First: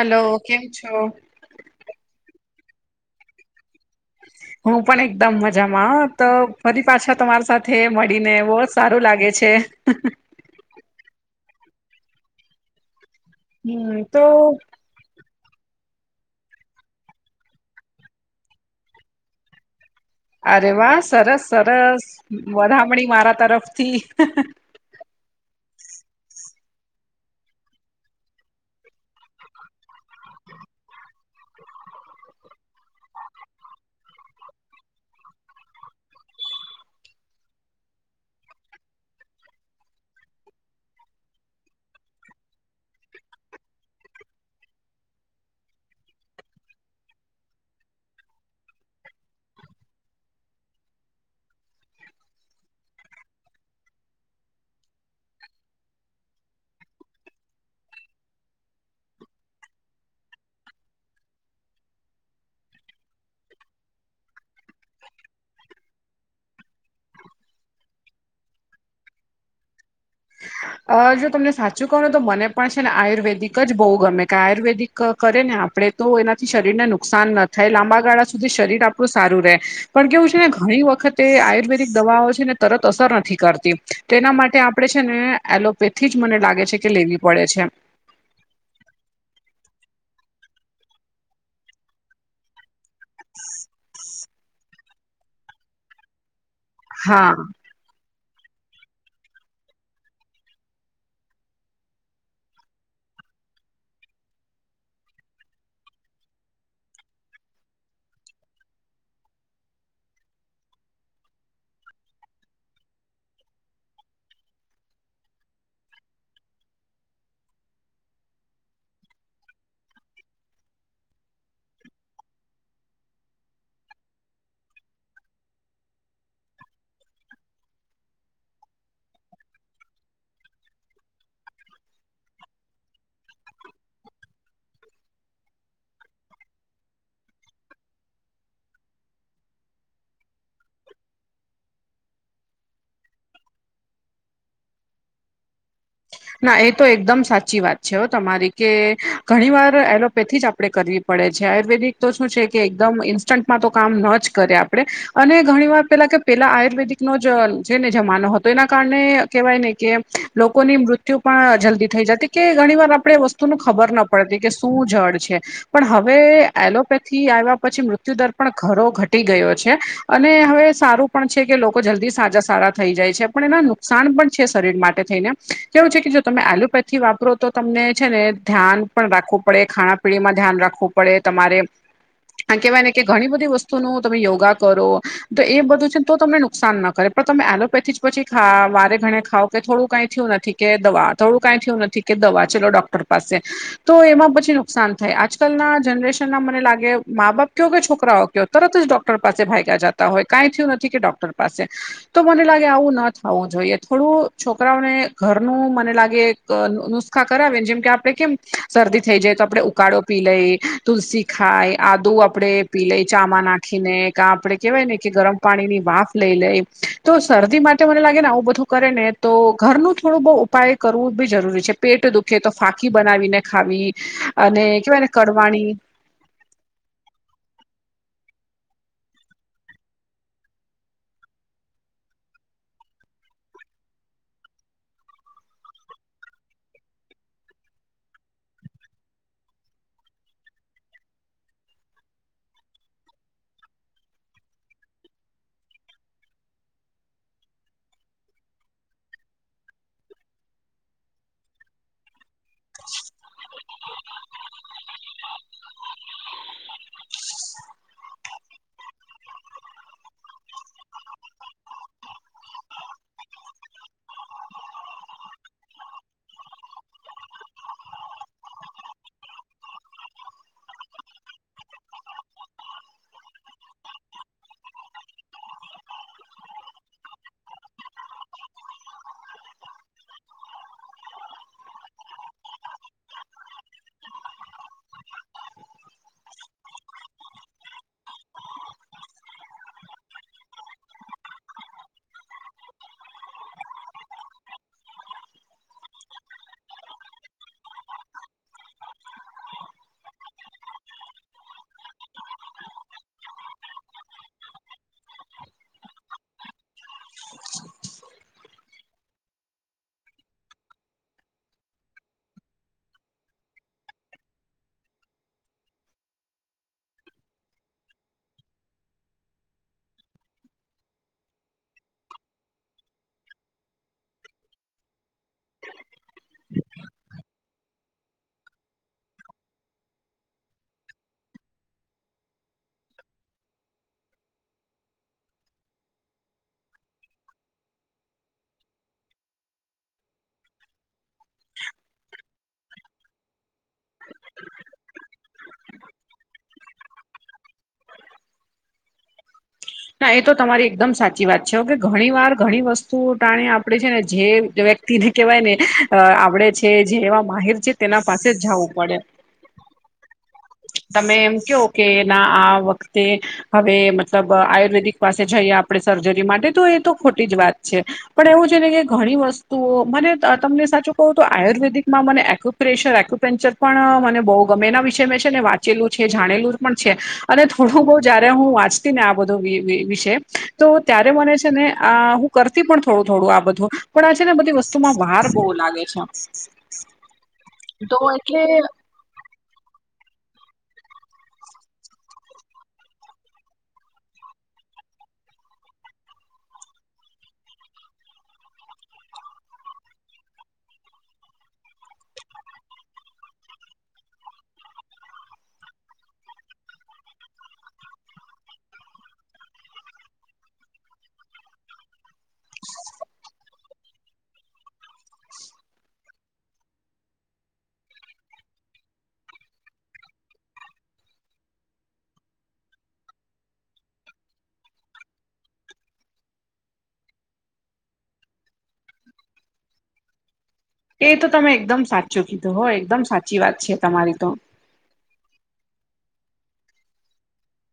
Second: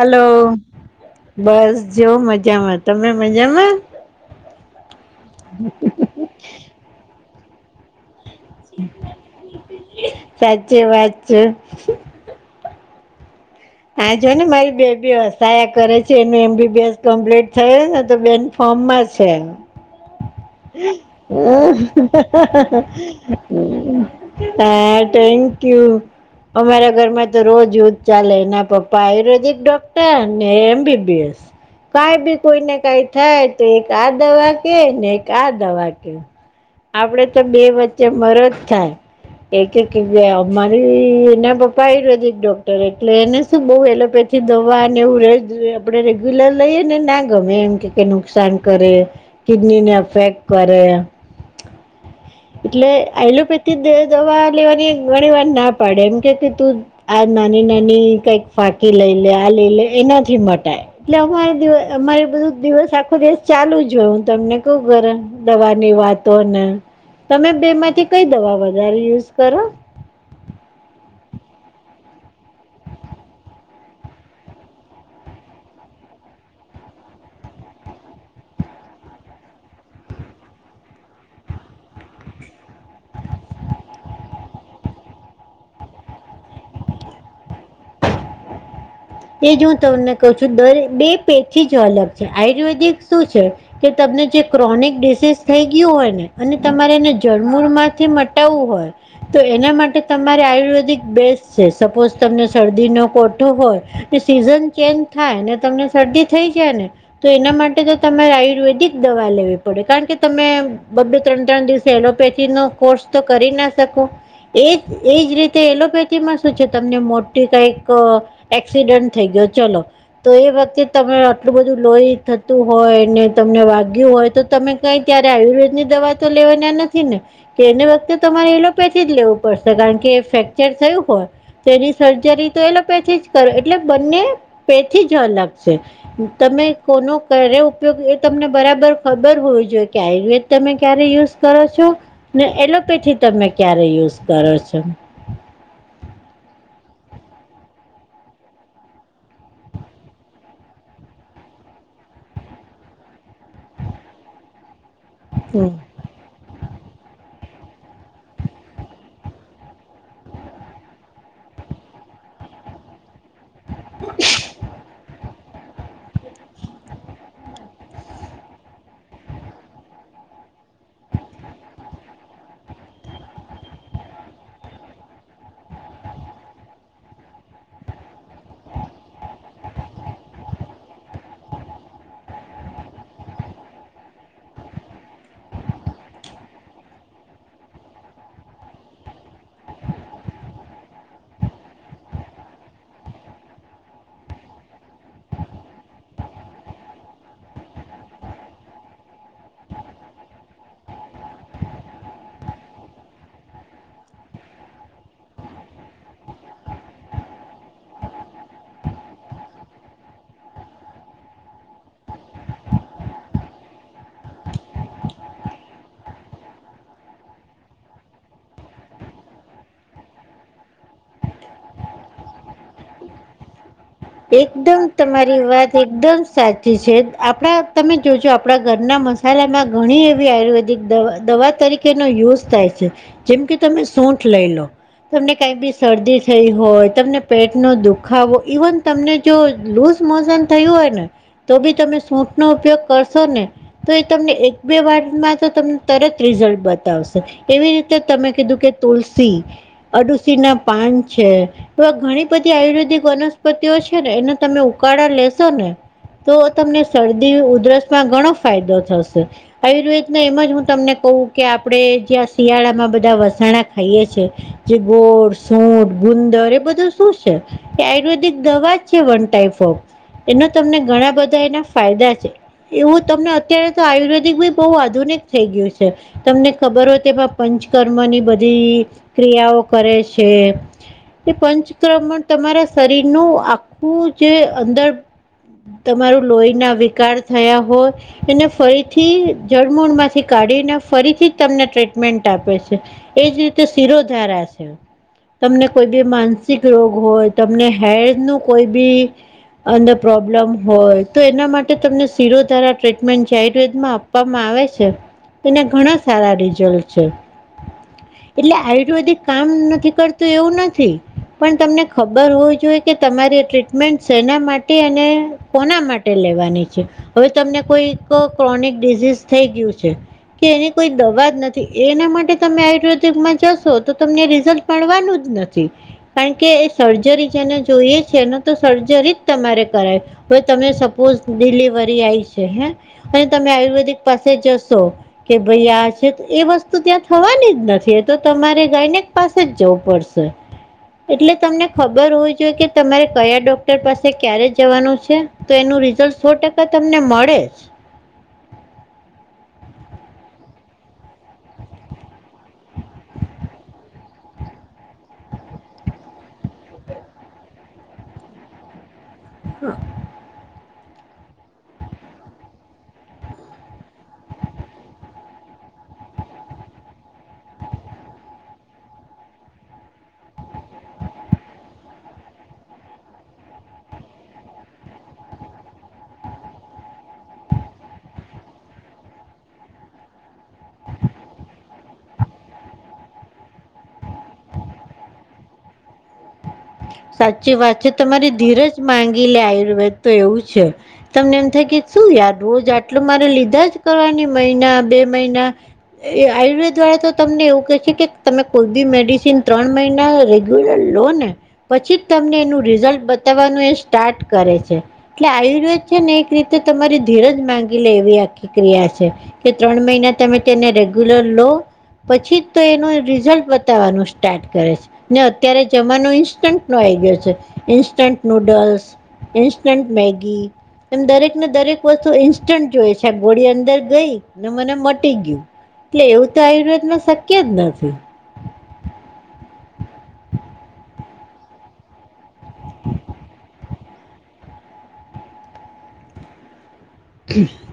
Hello કેમ છો બસ જોઓ મજામાં તમે મજામાં? હું પણ એકદમ મજામાં તો ફરી પાછા તમારી સાથે મળીને બહ જ સારું લાગે છે. સાચી વાત છે. હમ હા તો જો ને મારી બેબી હશ સાયા કરે છે એનું એમબીબીએસ કમ્પ્લીટ થયુને તો બેન ફોર્મમાં છે. [inaudible] હમ વાહ સરસ હ સરસ હ હ વધામણી મારા તરફથી હ [unintelligible] થેન્કયુ અમારા ઘરમાં તો રોજ એવું જ ચાલે ના પપ્પા આયુર્વેદિક ડોક્ટર ને એ એમબીબીએસ. કાંઈ બી કોઈ ને કઈ થાય તો એક આ દવા કે ને એક આ દવા કે. આપડે તો બે વચ્ચે મરો જ થાય. એકેકે બે અમારી એના પપ્પા આયુર્વેદિક ડોક્ટર એટલે એને શું બહુ એલોપેથી દવા અને એવું રે જે આપણે રેગ્યુલર લઈએ ને ના ગમે એમ કે કે નુકસાન કરે કિડનીને અફેક્ટ કરે. એટલે આલોપેથી દે દવા લેવાની ઘણી વાર ના પડે એમ કે કે તું આ નાની નાની કઈક ફાકી લઈ લે આ લઈ લે એનાથી મટાય. એટલે અમારે દિવ અમારે બધું દિવસ આખો દિવસ ચાલુ જ હોય હું તમને કઉ ઘરે. દવાની વાતો ને તમે બે માંથી કઈ દવા વધારે યુઝ કરો? અ જો તમને સાચું કહો ને તો મને પણ છે ને આયુર્વેદિક જ બહુ ગમે કે આયુર્વેદિક ક કરે ને આપડે તો એનાથી શરીરને નુકસાન ન થાય લાંબા ગાળા સુધી શરીર આપણું સારું રહે. પણ કેવું છે ને ઘણી વખતે આયુર્વેદિક દવાઓ છે ને તરત અસર નથી કરતી. તેના માટે આપણે છે ને એલોપેથી જ મને લાગે છે કે લેવી પડે છે. એજ હું તમને કઉ છું દરે બે પૈથી જ અલગ છે આયુર્વેદિક શું છે કે તમને જે ક્રોનિક ડિસીઝ થઈ ગયું હોય ને અને તમારે એને હા જળમૂર માંથી મટ ટાવું હોય તો એના માટે તમારે આયુર્વેદિક બેસ્ટ છે સપોઝ તમને શરદીનો કોઠો હોય કે સિઝન ચેન્જ થાય ને તમને શરદી થઈ જાય ને તો એના માટે તો તમારે આયુર્વેદિક દવા લેવી પડે કારણ કે તમે બબ્બે ત્રણ ત્રણ દિવસે એલોપેથી નો કોર્સ તો કરી ના શકો. એજ એજ રીતે એલોપેથી માં શું છે તમને મોટી કઈક એક્સિડન્ટ થઈ ગયો ચલો તો એ વખતે તમે આટલું બધું લોહી થતું હોય ને તમને વાગ્યું હોય તો તમે કઈ ત્યારે આયુર્વેદ ની દવા તો લેવાના નથી ને કે એને વખતે તમારે એલોપેથી જ લેવું પડશે કારણ કે ફ્રેક્ચર થયું હોય તેની સર્જરી તો એલોપેથી જ કરે એટલે બંને પેથી જ અલગ છે. તમે કોનો કરે ઉપયોગ એ તમને બરાબર ખબર હોવી જોઈએ કે આયુર્વેદ તમે ક્યારે યુઝ કરો છો ને એલોપેથી તમે ક્યારે યુઝ કરો છો. ના એ તો એકદમ સાચી વાત છે તમારી કે ઘણી વાર એલોપેથી જ આપ આપણે કરવી પડે છે આયુર્વેદિક તો શું છે કે એકદમ ઇન્સ્ટન્ટમાં તો કામ ન જ કરે આપણ [inaudible] અને હમ ઘણી વાર પેલા કે પેલા આયુર્વેદિક નો જ છે ને જમાનો હતો એના કારણે કહેવાય ને કે લોકોની મૃત્ય તે પણ જલ્દી થઈ જતી કે ઘણી વાર આપણે વસ્તુ ની ખબર ના પડતી કે શું જડ છે? પણ હવે એલોપેથી આવ્યા પછી મૃત્યુદર પણ ઘરો ઘટ ટી ગયો છે અને હવે સારું પણ છે કે લોકો જલ્દી સાજા સારા થઈ જાય છે પણ એના નુ સાન પણ છે શરીર માટે થઈને કેવું છે કે જો તમે એલોપેથી વાપરો તો તમને છે ને ધ્યાન પણ રાખવું પડે ખાણા પીણી માં ધ્યાન રાખવું પડે તમારે અને કેહેવાય ને કે ઘણી બધી વસ્તુનું તમે યોગા કરો તો એ બધું છે ને તો તમને નુકસાન ના કરે. પણ તમે એલોપેથી જ પછી ખા વારે ઘણે ખાવ કે થોડું કઈ થયું નથી કે દવા થોડું કઈ થયું નથી કે દવા ચલો ડોક્ટર પાસે તો એમાં પછી નુકસાન થાય આજકાલના જનરેશન ના મને લાગે મા બાપ કયો કે છોકરાઓ કયો તરત જ ડોક્ટર પાસે ભાયગ્યા જતા હોય કાંઈ થયું નથી કે ડોક્ટર પાસે તો મને લાગે આવું ના થવું જોઈએ થોડું છોકરાઓને ઘરનું મને લાગે એક નુસ્ખા કરાવે જેમ કે આપડે કેમ શરદી થઈ જાય તો આપડે ઉકાળો પી લઈ તુલસી ખાય આદુ આપડે પી લઈ ચામા નાખીને કા આપણે કેહેવાય ને કે ગરમ પાણી ની વાફ લઈ લઈ તો શરદી માટે મને લાગે ને આવું બધું કરે ને તો ઘરનું થોડું બહુ ઉપાય કરવું બી જરૂરી છે પેટ દુખે તો ફાંકી બનાવીને ખાવી અને એકદમ કેવાય ને તમારી કડવાણી વાત એકદમ સાચી છે આપણા તમે જોજો આપણા ઘરના મસાલામાં ઘણી એવી આયુર્વેદિક દવા દવા તરીકે એનો યુઝ થાય છે જેમ કે તમે સૂઠ લઈ લો. તમને કાંઈ બી શરદી થઈ હોય તમને પેટ નો દુખાવો ઈવન તમને જો લુઝ મોશન થયું હોય ને તો બી તમે સૂઠ નો ઉપયોગ કરશો ને તો એ તમને એક બે વારમાં તો તમને તરત રિઝલ્ટ બતાવશે. એવી રીતે તમે કીધું કે તુલસી અડુસી ના પાન છે એવા ઘણી બધી આયુર્વેદિક વનસ પત્તિઓ છે ને એને તમે ઉકાળા લેશો ને તો તમને શરદી ઉધરસ માં ઘણો ફાયદો થશે. આયુર્વેદના એમ જ હું તમને કહું કે આપડે જ્યાં શિયાળામાં બધા વસાણા ખાઈએ છીએ. જે ગોળ, સૂટ, ગુંદર એ બધું શું છે એ આયુર્વેદ તે દવા છે વન ટાઈપ ઓફ એના તમને ઘણા બધા એના ફાયદા છે. એવું તમને અત્યારે તો આયુર્વેદિક બી બહુ આધુનિક થઈ ગયું છે. તમને ખબર હોય તેમાં પંચકર્મ ની બધી ક્રિયાઓ કરે છે. એ પંચક્રમ માં તમારા શરીરનું આખું જે અંદર તમારું લોહી ના વિકાર થયા હોય એને ફરીથી જળમૂળ માંથી કાઢીને ફરીથી જ તમને ટ્રીટમેન્ટ આપે છે. એજ રીતે શિરો ધારા છે તમને કોઈ બી માનસિક રોગ હોય તમને હેર નુ કોઈ બી અંદર પ્રોબ્લેમ હોય તો એના માટે તમને સીરો ધારા ટ્રીટમેન્ટ છે આયુર્વેદ માં આપ આપવામાં આવે છે તેને ઘણા સારા રિઝલ્ટ છે. એટલે આયુર્વેદિક કામ નથી કરતું એવું નથી પણ તમને ખબર હોય કે તમારી ટ્રીટમેન્ટ શેના માટે અને કોના માટે લેવાની છે. હવે તમને કોઈ ક્રોનિક ડિઝઝ થઈ ગયું છે. કે એની કોઈ દવા જ નથી એના માટે તમે આયુર્વેદિકમાં જશો તો તમને રિઝલ્ટ પાડવાનું જ નથી કારણ કે એ સર્જરી જેને જોઈએ છેને તો સર્જરી જ તમારે કરે પ તમે સપોઝ ડિલિવરી આયી છે હે પહી તમે આયુર્વેદિક પાસે જશો કે ભઈ આ છે એ વસ્તુ ત્યાં થવાની જ નથી એ તો તમારે ગાય ને પાસે જ જવું પડશે એટલે તમને ખબ બર હોવી જોઈએ કે તમારે કયા ડોક્ટર પાસે ક્યારે જવાનું છે તો એનું રિઝલ્ટ સો ટ ત તમને મળે હા એ તો તમારી એકદમ સાચી વાત છે ઓકે ઘણી વાર ઘણી વસ્તુઓ ટાણી આપડે છે ને જે વ તીને કેવાય ને આપડે છે જે એવા માહીર છે તેના પાસે જ જવું પડે હા તમે એમ કયો કે ના આ વખતે હવે મતલબ આય આયુર્વેદિક પાસે જઈએ આપડે સર્જરી માટે તો એ તો ખોટી જ વાત છે પણ એવું છે ને કે ઘણી વસ્તુઓ મને તમને સાચું કવું તો આયુર્વેદિકમાં મને આખુ પ્રેશર એક્યુપેન્ચર પણ મને બહુ ગમે એના વિશે મેં છે ને વાંચેલું છે જાણેલું પણ છે અને થોડું બહુ જયારે હું વાંચતી ને આ બધું વિશે તો ત્યારે મને છે ને અ હું કરતી પણ થોડું થોડું આ બધું પણ આ છે ને બધી વસ્તુમાં ભાર બહુ લાગે છે સાચી વાત છે તો તમારી એટલે ધીરજ માંગી લે આયુર્વેદ તો એવું છે તમને એમ થાય કે શું યાર રોજ આટલો મારે લીધા જ કરવાની મહિના બે મહિના એ આયુર્વેદ વાળા તો તમને એવું કહે છે કે તમે કોઈ બી મેડિસિન ત્રણ મહિના રેગ્યુલર લો ને પછી જ તમને એનું રિઝલ્ટ બતાવાનું એ સ્ટાર્ટ કરે છે એટલે આયુર્વેદ છે ને એક રીતે તમારી ધીરજ માંગી લે એવી આખી ક્રિયા છે કે ત્રણ મહિના તમે તેને રેગ્યુલર લો પછી જ તો એનું રિઝલ્ટ બતાવાનું સ્ટાર્ટ કરે છે ને અત્યારે જમાનો ઇન્સ્ટન્ટ નો આવી ગયો છે ઇન્સ્ટન્ટ નુડલ્સ ઇન્સ્ટન્ટ મેગી એમ દરેકને દરેક વસ્તુ ઈન્સ્ટન્ટ જોયે છે આ ગોળી અંદર ગઈ ને મને મટી ગયું એટલે એવું તો આયુર્વેદ માં શક્ય જ નથી એ તો તમે એકદમ સાચું કીધું હો એકદમ સાચી વાત છે તમારી તો [unintelligible]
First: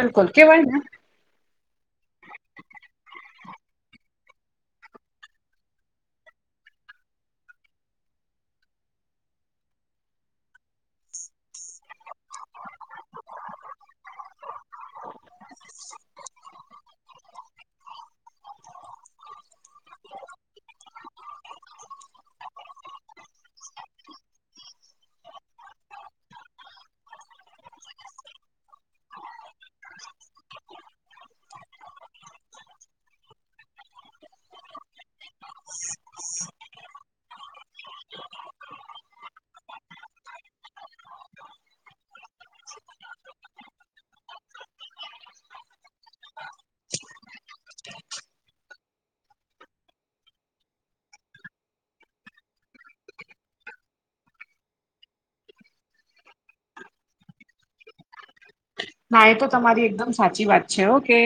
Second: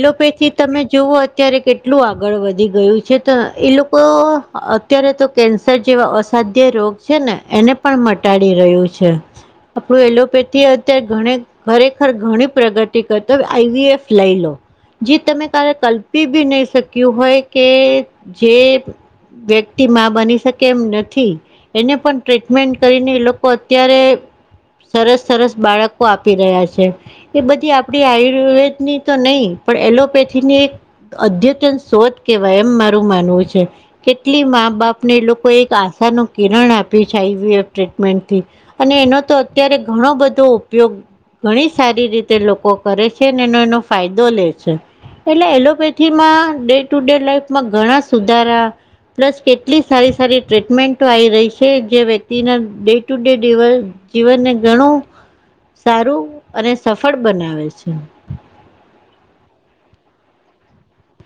બિલકુલ કેવાય તમે ને જોવ ત્યારે કેટલું આગળ વધી ગયું છે તો એ લોકો અત્યારે તો કેન્સ સર જેવા અસાધ્ય રોગ છે ને એને પણ મટાડી રહ્યું છે આપડુ એલોપેથી અત્યારે ઘણે ખરેખર ઘણી પ્રગતિ કરતો આઈ વી એફ લઈ લો જે તમે ક્યારે કલ્પી બી નઈ શક્યું હોય કે જે વ્યક્તિ માં બની શકે એમ નથી એને પણ ટ્રીટમેન્ટ કરીને એ લોકો અત્યારે સરસ સરસ બાળકો આપી રહ્યા છે એ બધી આપડી આયુર્વેદ ની તો ન‌ઈ પણ એલોપેથીની એક અધ્યતન શોધ કેવાય એમ મારું માનવું છે કેટલી મા બાપ આપને એ લોકો એક આશા નો કિરણ આપી છે આયવી એક ટ્રીટમેન્ટ થી અને એનો તો અત્યારે ઘણો બધો ઉપયોગ ઘણી સારી રીતે લોકો કરે છે એનો એનો ફાયદો લે છે એટલે એલોપેથીમાં ડે ટુ ડે લાઈફમાં ઘણા સુધારા પ્લસ કેટલી સારી સારી ટ્રીટમેન્ટો આવી રહી છે જે વ્યક્તિના ડે ટુ ડે દિવસ જીવનને ઘણું સારું અને સફળ બનાવે છે ના એ તો તમારી એકદમ સાચી વાત છે કે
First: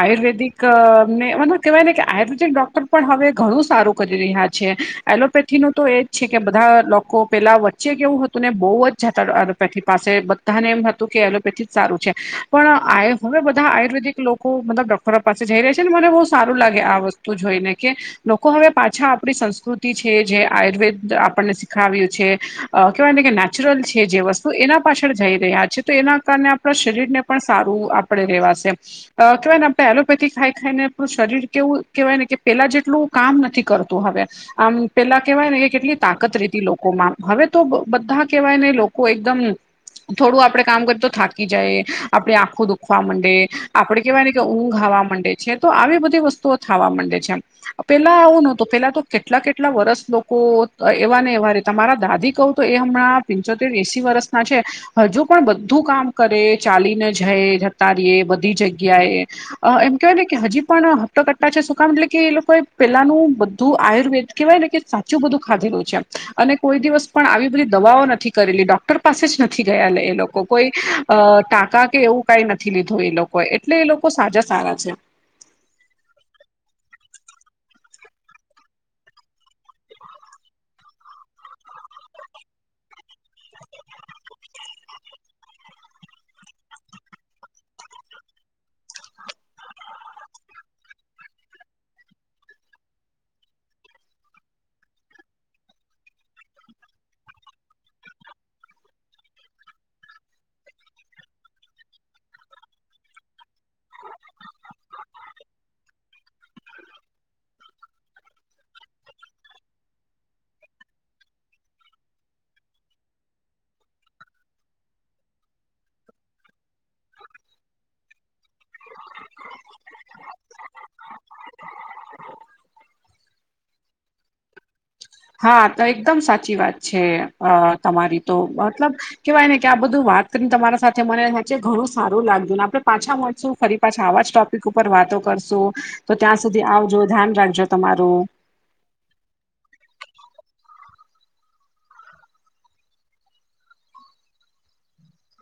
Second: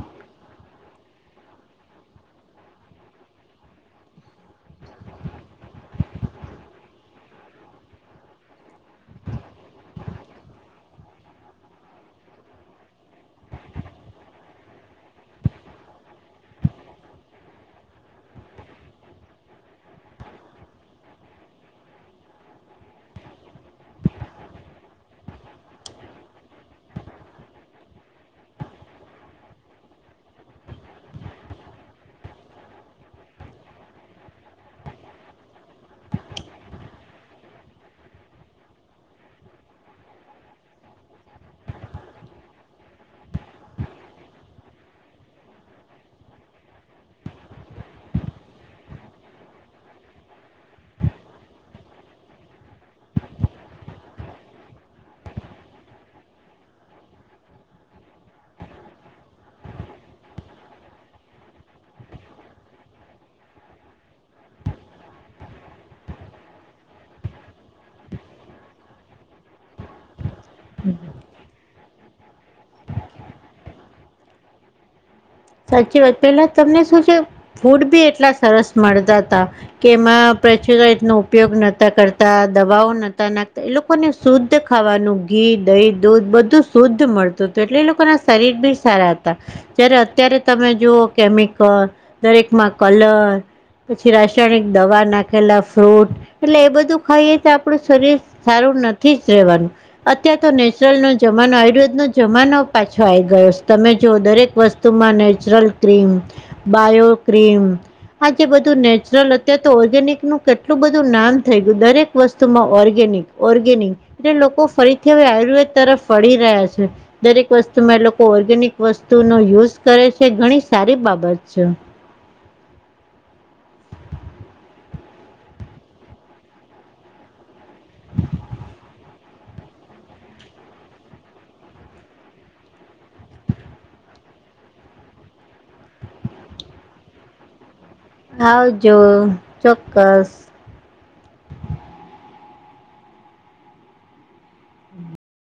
આયુર્વેદિકને મ કહેવાય ને કે આયુર્વેદિક ડોક્ટર પણ હવે ઘણું સારું કરી રહ્યા છે, એલોપેથી નો તો એ છે કે બધા લોકો પેલા વચ્ચે કેવું હતું ને બો જ જાે પાસે હતા ને એમ હતું કે એલોપેથી સારું છે, પણ આ હવે બધા આયુર્વેદિક લોકો મતલબ ડોક્ટરો પાસે જઈ રહ્યા છે, ને મને બો સારું લાગે આ વસ્તુ તું જોય ને કે લોકો હવે પાછા આપણી સંસ્કૃતિ છે, જે આયુર્વેદ આપણને શીખાવ્યું છે અ કહેવાય ને કે નેચરલ છે, જે વસ્તુ એના પાછળ જઈ રહ્યા છે તો એના કારણે આપણા શરીર ને પણ સારું આપણેે રેવાશે કેહેવાય ને આપણે એલોપેથી ખાઈ ખાઈને આપણું શરીર કેવું કેહેવાય ને કે પેલા જેટલું કામ નથી કરતું હવે આમ પેલા કેવાય ને કે કેટલી તાકત રેતી લોકોમાં હવે તો બધા કેવાય ને લોકો એકદમ થોડું આપણે કામ કર તો થા જાય આપણે આંખો દુખવા માંડે, આપણે કેહેવાય ને કે ઊંઘ ખાવા માંડે છે, કેતો આવી બધી વસ્તુ તો થાવા માંડે છે આમ પેલા આવું નતો, પેલા તો કેટલા કેટલા વર્સ લોકો એવા ને એવા રતે તમારા દાદી કહું તો એ હમણાં પિંચોતેર એસી વર્ષના છે, હજુ પણ બધું કામ કરે ચાલીને જાય, જતા રેએ, બધી જગ્યાએ એમ કેહેવાય ને કે હજી પણ હપ્તો કટ્ટા છે, સુકામ એટલે કે એ લોકો એ પેલાનું બધું આયુર્વેદ કહેવાય ને કે સાચું બધું ખાધેલું છેમ અને કોઈ દિવસ પણ આવી બધી દવાઓ નથી કરેલી, ડોક્ટર પાસે જ નથી ગયા લે એ લોકો કોઈ અ ટાકા કે એવું કઈ નથી લીધું એ લોકોએ, એટલે એ લોકો સાજા સારા છે સાચી વાત પેલા તમને શું છે, ફૂડ બી એટલા સરસ મળતા તા કે એમાં પ્રચલ રીતનો ઉપયોગ નતા કરતા દવાઓ નતા નાખતા એ લોકો લોકોને શુદ્ધ ખાવાનું ઘી દહી દૂધ બધું શુદ્ધ મળતું હતું, એટલે એ લોકો ના શરીર ની સારા હતા, જ્યારે અત્યારે તમે જુઓ કેમિકલ દરેકમાં કલર પછી રાસાયણિક દવા નાખેલા ફ્રૂટ એટલે એ બધું ખાઈએ તો આપણું શરીર સારું નથી જ રહેવાનું અત્યાર તો નેચરલ નો જમાનો આયુર્વેદ નો જમાનો પાછો આઈ ગયો તમે જો દરેક વસ્તુ તેમાં નેચુરલ ક્રીમ, બાયો ક્રીમ આ જે બધું નેચરલ અત્યારે તો ઓર્ગેનિક નું કેટલું બધું નામ થઈ ગયું, દરેક વસ્તુમાં ઓર્ગેનિક ઓર્ગેનિક એટલે લોકો ફરીથી હવે આયુર્વેદ તરફ વળી રહ્યા છે. દરેક વસ્તુમાં એ લોકો ઓર્ગેનિક વસ્તુનો યુઝ કરે છે ઘણી સારી બાબત છે. [inaudible] [inaudible] હા તો એકદમ સાચી વાત છે, અ તમારી તો મતલબ કેવાય ને કે આ બધું વાત કરીને તમારા સાથે મને સાચે ઘણું સારું લાગયું ને આપડે પાછા મળશું ફરી પાછ આવા જ ટોપિક ઉપર વાતો કરશું, તો ત્યાં સુધી આવજો ધ્યાન રાખજો તમારું. આવજો ચોક્કસ.